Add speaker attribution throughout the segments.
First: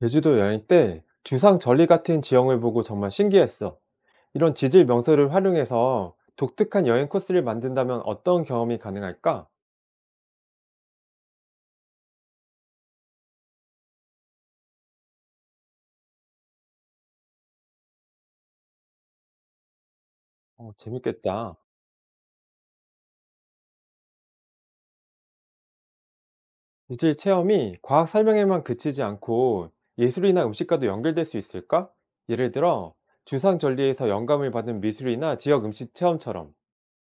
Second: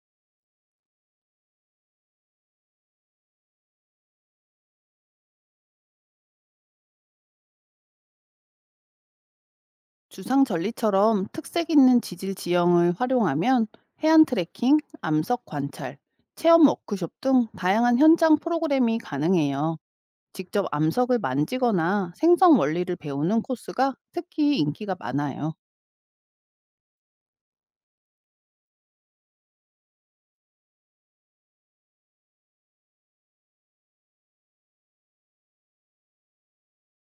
Speaker 1: 제주도 여행 때 주상 절리 같은 지형을 보고 정말 신기했어. 이런 지질 명소를 활용해서 독특한 여행 코스를 만든다면 어떤 경험이 가능할까?
Speaker 2: 주상 전리처럼 특색 있는 지질 지형을 활용하면 해안 트레킹, 암석 관찰, 체험 워크숍 등 다양한 현장 프로그램이 가능해요. 직접
Speaker 1: 어,
Speaker 2: 암석을
Speaker 1: 재밌겠다.
Speaker 2: 만지거나 생성 원리를 배우는 코스가 특히 인기가 많아요.
Speaker 1: 지질 체험이 과학 설명에만 그치지 않고 예술이나 음식과도 연결될 수 있을까? 예를 들어 주상 절리에서 영감을 받은 미술이나 지역 음식 체험처럼.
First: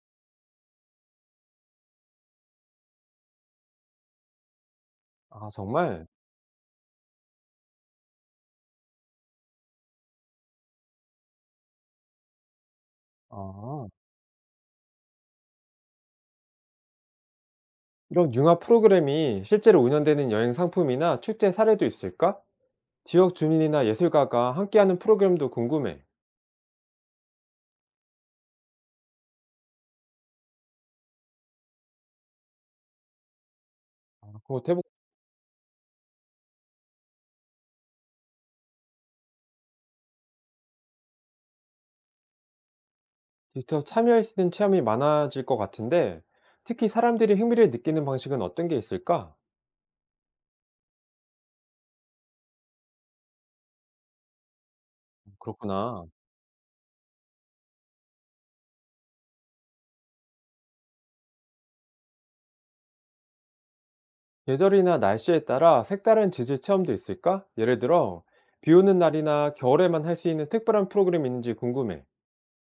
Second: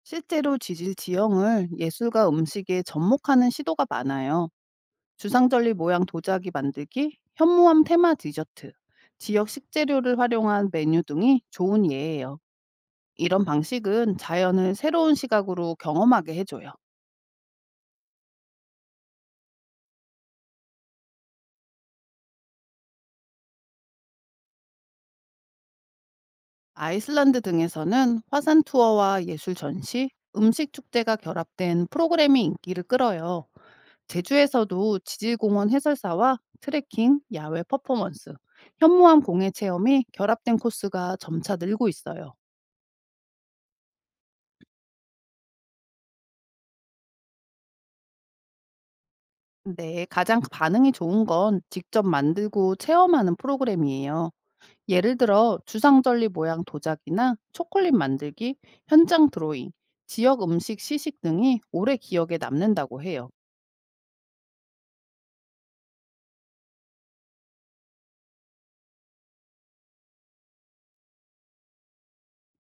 Speaker 2: 실제로 지질 지형을 예술과 음식에 접목하는 시도가 많아요.
Speaker 1: 아,
Speaker 2: 주상절리 모양
Speaker 1: 정말?
Speaker 2: 도자기 만들기, 현무암 테마 디저트, 지역 식재료를 활용한 메뉴 등이 좋은 예예요. 이런
Speaker 1: 아,
Speaker 2: 방식은 자연을 새로운 시각으로 경험하게 해줘요.
Speaker 1: 이런 융합 프로그램이 실제로 운영되는 여행 상품이나 축제 사례도 있을까? 지역 주민이나 예술가가 함께하는 프로그램도 궁금해.
Speaker 2: 아이슬란드 등에서는 화산 투어와 예술 전시, 음식 축제가 결합된 프로그램이 인기를 끌어요.
Speaker 1: 그거 해보-
Speaker 2: 제주에서도 지질공원 해설사와 트레킹, 야외 퍼포먼스, 현무암 공예 체험이 결합된 코스가 점차 늘고 있어요.
Speaker 1: 직접 참여할 수 있는 체험이 많아질 것 같은데, 특히 사람들이 흥미를 느끼는 방식은 어떤 게 있을까?
Speaker 2: 근데 가장 반응이 좋은 건 직접 만들고 체험하는 프로그램이에요. 예를 들어
Speaker 1: 그렇구나.
Speaker 2: 주상절리 모양 도자기나 초콜릿 만들기, 현장 드로잉, 지역 음식 시식 등이 오래 기억에 남는다고 해요.
Speaker 1: 계절이나 날씨에 따라 색다른 지질 체험도 있을까? 예를 들어, 비 오는 날이나 겨울에만 할 수 있는 특별한 프로그램이 있는지 궁금해.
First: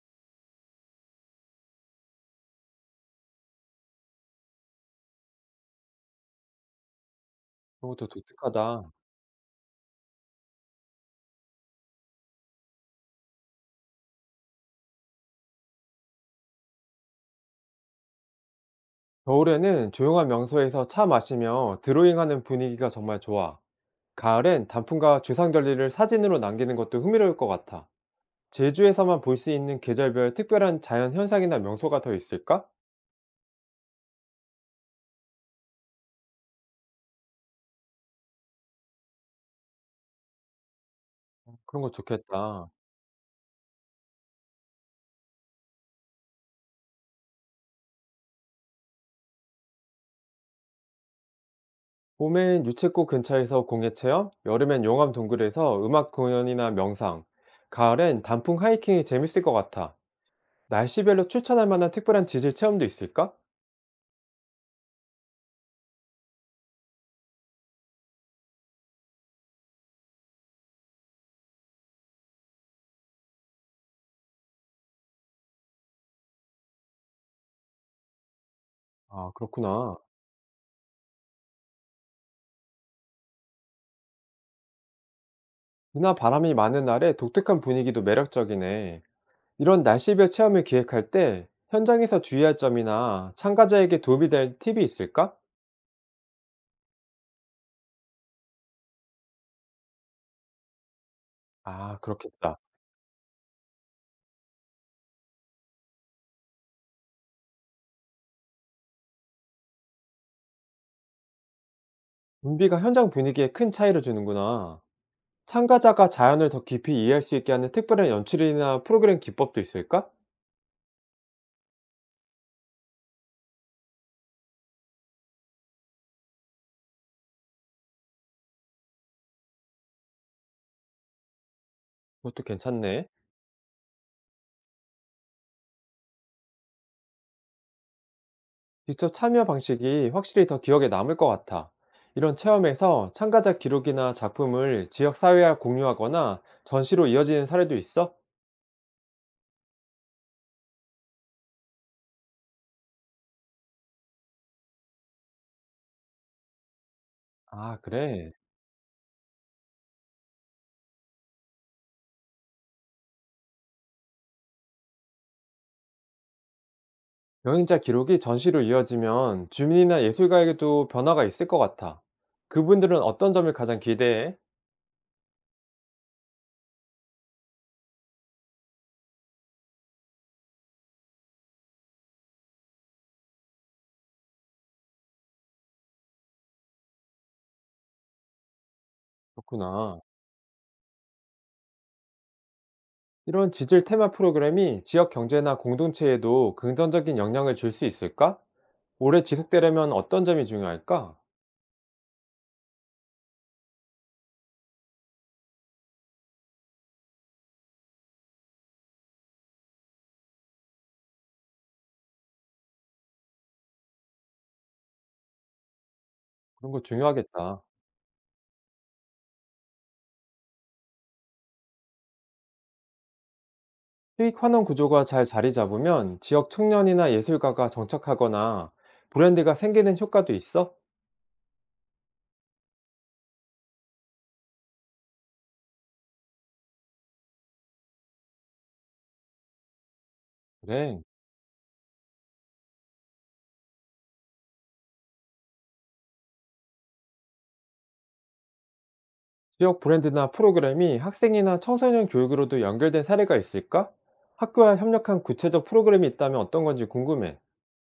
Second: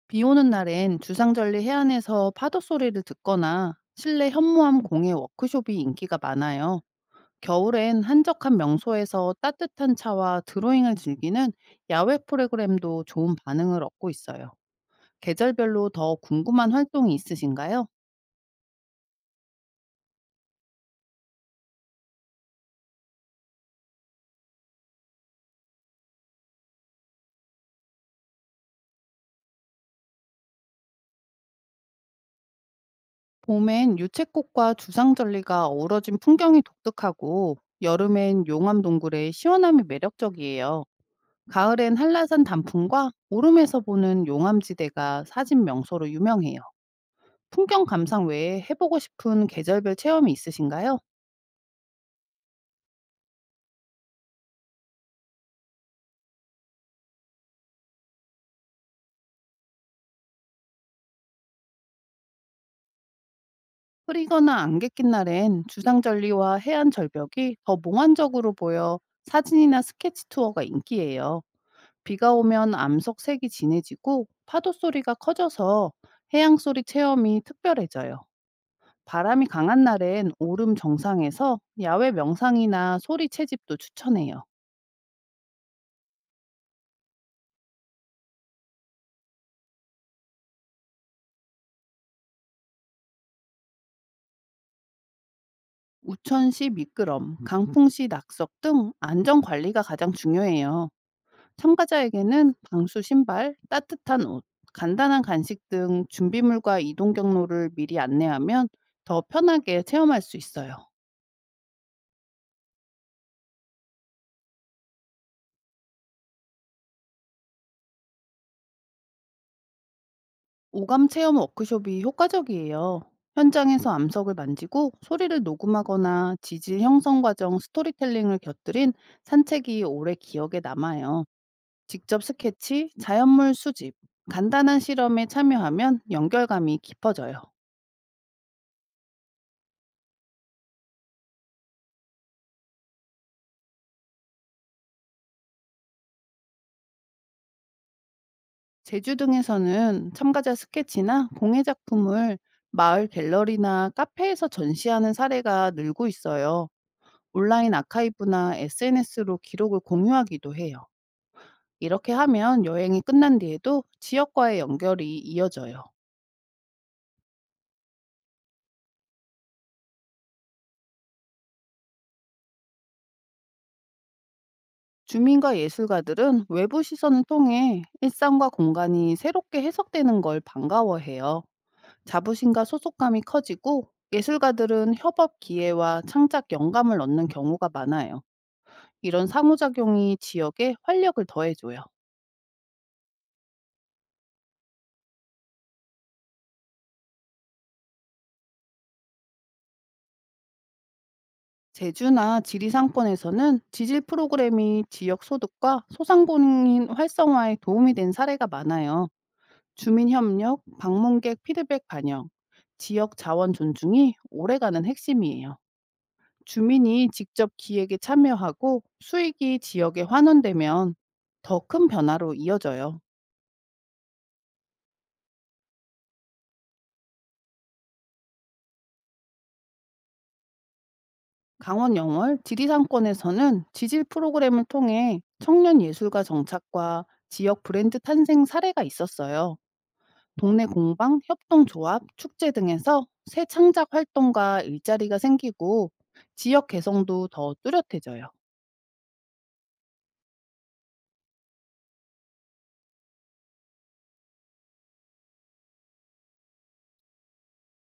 Speaker 2: 비 오는 날엔 주상절리 해안에서 파도 소리를 듣거나 실내 현무암 공예 워크숍이 인기가 많아요. 겨울엔
Speaker 1: 그것도
Speaker 2: 한적한
Speaker 1: 독특하다.
Speaker 2: 명소에서 따뜻한 차와 드로잉을 즐기는 야외 프로그램도 좋은 반응을 얻고 있어요. 계절별로 더 궁금한 활동이 있으신가요?
Speaker 1: 겨울에는 조용한 명소에서 차 마시며 드로잉하는 분위기가 정말 좋아. 가을엔 단풍과 주상절리를 사진으로 남기는 것도 흥미로울 것 같아. 제주에서만 볼 수 있는 계절별 특별한 자연 현상이나 명소가 더 있을까?
Speaker 2: 봄엔 유채꽃과 주상절리가 어우러진 풍경이 독특하고 여름엔 용암 동굴의 시원함이 매력적이에요.
Speaker 1: 그런 거
Speaker 2: 가을엔 한라산
Speaker 1: 좋겠다.
Speaker 2: 단풍과 오름에서 보는 용암지대가 사진 명소로 유명해요. 풍경 감상 외에 해보고 싶은 계절별 체험이 있으신가요?
Speaker 1: 봄엔 유채꽃 근처에서 공예 체험, 여름엔 용암 동굴에서 음악 공연이나 명상, 가을엔 단풍 하이킹이 재밌을 것 같아. 날씨별로 추천할 만한 특별한 지질 체험도 있을까?
Speaker 2: 흐리거나 안개 낀 날엔 주상절리와 해안 절벽이 더 몽환적으로 보여 사진이나 스케치 투어가 인기예요. 비가 오면 암석색이 진해지고 파도 소리가 커져서 해양 소리 체험이 특별해져요.
Speaker 1: 아,
Speaker 2: 바람이 강한
Speaker 1: 그렇구나.
Speaker 2: 날엔 오름 정상에서 야외 명상이나 소리 채집도 추천해요.
Speaker 1: 비나 바람이 많은 날에 독특한 분위기도 매력적이네. 이런 날씨별 체험을 기획할 때 현장에서 주의할 점이나 참가자에게 도움이 될 팁이 있을까?
Speaker 2: 우천 시 미끄럼, 강풍 시 낙석 등 안전 관리가 가장 중요해요.
Speaker 1: 아,
Speaker 2: 참가자에게는
Speaker 1: 그렇겠다.
Speaker 2: 방수 신발, 따뜻한 옷, 간단한 간식 등 준비물과 이동 경로를 미리 안내하면 더 편하게 체험할 수 있어요.
Speaker 1: 좀비가 현장 분위기에 큰 차이를 주는구나. 참가자가 자연을 더 깊이 이해할 수 있게 하는 특별한 연출이나 프로그램 기법도 있을까?
Speaker 2: 오감 체험 워크숍이 효과적이에요. 현장에서 암석을 만지고 소리를 녹음하거나 지질 형성 과정 스토리텔링을 곁들인 산책이 오래 기억에 남아요. 직접
Speaker 1: 그것도
Speaker 2: 스케치,
Speaker 1: 괜찮네.
Speaker 2: 자연물 수집, 간단한 실험에 참여하면 연결감이 깊어져요.
Speaker 1: 직접 참여 방식이 확실히 더 기억에 남을 것 같아. 이런 체험에서 참가자 기록이나 작품을 지역 사회와 공유하거나 전시로 이어지는 사례도 있어?
Speaker 2: 제주 등에서는 참가자 스케치나 공예 작품을 마을 갤러리나 카페에서 전시하는 사례가 늘고 있어요. 온라인
Speaker 1: 아, 그래.
Speaker 2: 아카이브나 SNS로 기록을 공유하기도 해요. 이렇게 하면 여행이 끝난 뒤에도 지역과의 연결이 이어져요.
Speaker 1: 여행자 기록이 전시로 이어지면 주민이나 예술가에게도 변화가 있을 것 같아. 그분들은 어떤 점을 가장 기대해?
Speaker 2: 주민과 예술가들은 외부 시선을 통해 일상과 공간이 새롭게 해석되는 걸 반가워해요. 자부심과 소속감이 커지고 예술가들은 협업 기회와 창작 영감을 얻는 경우가 많아요. 이런
Speaker 1: 그렇구나.
Speaker 2: 상호작용이 지역에 활력을 더해줘요.
Speaker 1: 이런 지질 테마 프로그램이 지역 경제나 공동체에도 긍정적인 영향을 줄 수 있을까? 오래 지속되려면 어떤 점이 중요할까?
Speaker 2: 제주나 지리상권에서는 지질 프로그램이 지역 소득과 소상공인 활성화에 도움이 된 사례가 많아요. 주민협력, 방문객 피드백 반영, 지역 자원 존중이 오래가는 핵심이에요.
Speaker 1: 그런 거
Speaker 2: 주민이 직접
Speaker 1: 중요하겠다.
Speaker 2: 기획에 참여하고 수익이 지역에 환원되면 더 큰 변화로 이어져요.
Speaker 1: 수익 환원 구조가 잘 자리 잡으면 지역 청년이나 예술가가 정착하거나 브랜드가 생기는 효과도 있어?
Speaker 2: 강원 영월 지리산권에서는 지질 프로그램을 통해 청년 예술가 정착과 지역 브랜드 탄생 사례가 있었어요. 동네
Speaker 1: 그래.
Speaker 2: 공방, 협동조합, 축제 등에서 새 창작 활동과 일자리가 생기고 지역 개성도 더 뚜렷해져요.
Speaker 1: 지역 브랜드나 프로그램이 학생이나 청소년 교육으로도 연결된 사례가 있을까? 학교와 협력한 구체적 프로그램이 있다면 어떤 건지 궁금해.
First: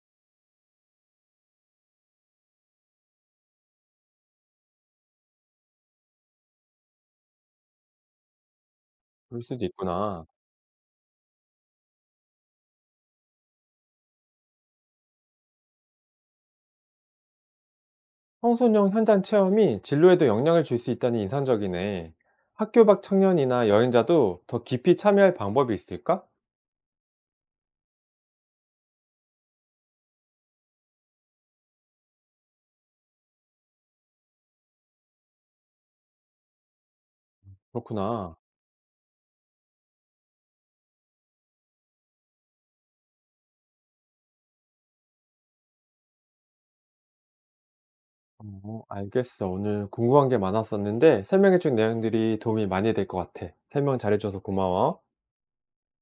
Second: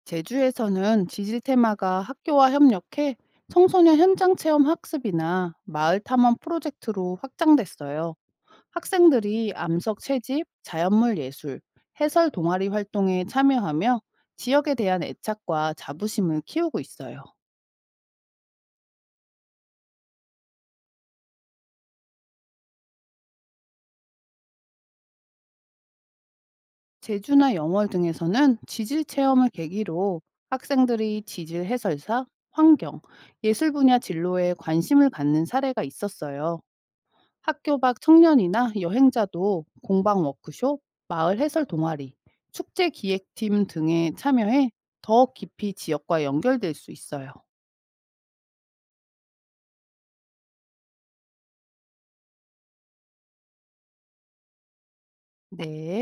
Speaker 2: 제주에서는 지질 테마가 학교와 협력해 청소년 현장 체험 학습이나 마을 탐험 프로젝트로 확장됐어요.
Speaker 1: 그럴
Speaker 2: 학생들이
Speaker 1: 수도
Speaker 2: 암석
Speaker 1: 있구나.
Speaker 2: 채집, 자연물 예술, 해설 동아리 활동에 참여하며 지역에 대한 애착과 자부심을 키우고 있어요.
Speaker 1: 청소년 현장 체험이 진로에도 영향을 줄 수 있다니 인상적이네. 학교 밖 청년이나 여행자도 더 깊이 참여할 방법이 있을까?
Speaker 2: 제주나 영월 등에서는 지질 체험을 계기로 학생들이 지질 해설사, 환경, 예술 분야 진로에 관심을 갖는 사례가 있었어요. 학교 밖
Speaker 1: 그렇구나.
Speaker 2: 청년이나 여행자도 공방 워크숍, 마을 해설 동아리, 축제 기획팀 등에 참여해 더 깊이 지역과 연결될 수 있어요.
Speaker 1: 어, 알겠어. 오늘 궁금한 게 많았었는데 설명해준 내용들이 도움이 많이 될 것 같아. 설명 잘해줘서 고마워.
Speaker 2: 네.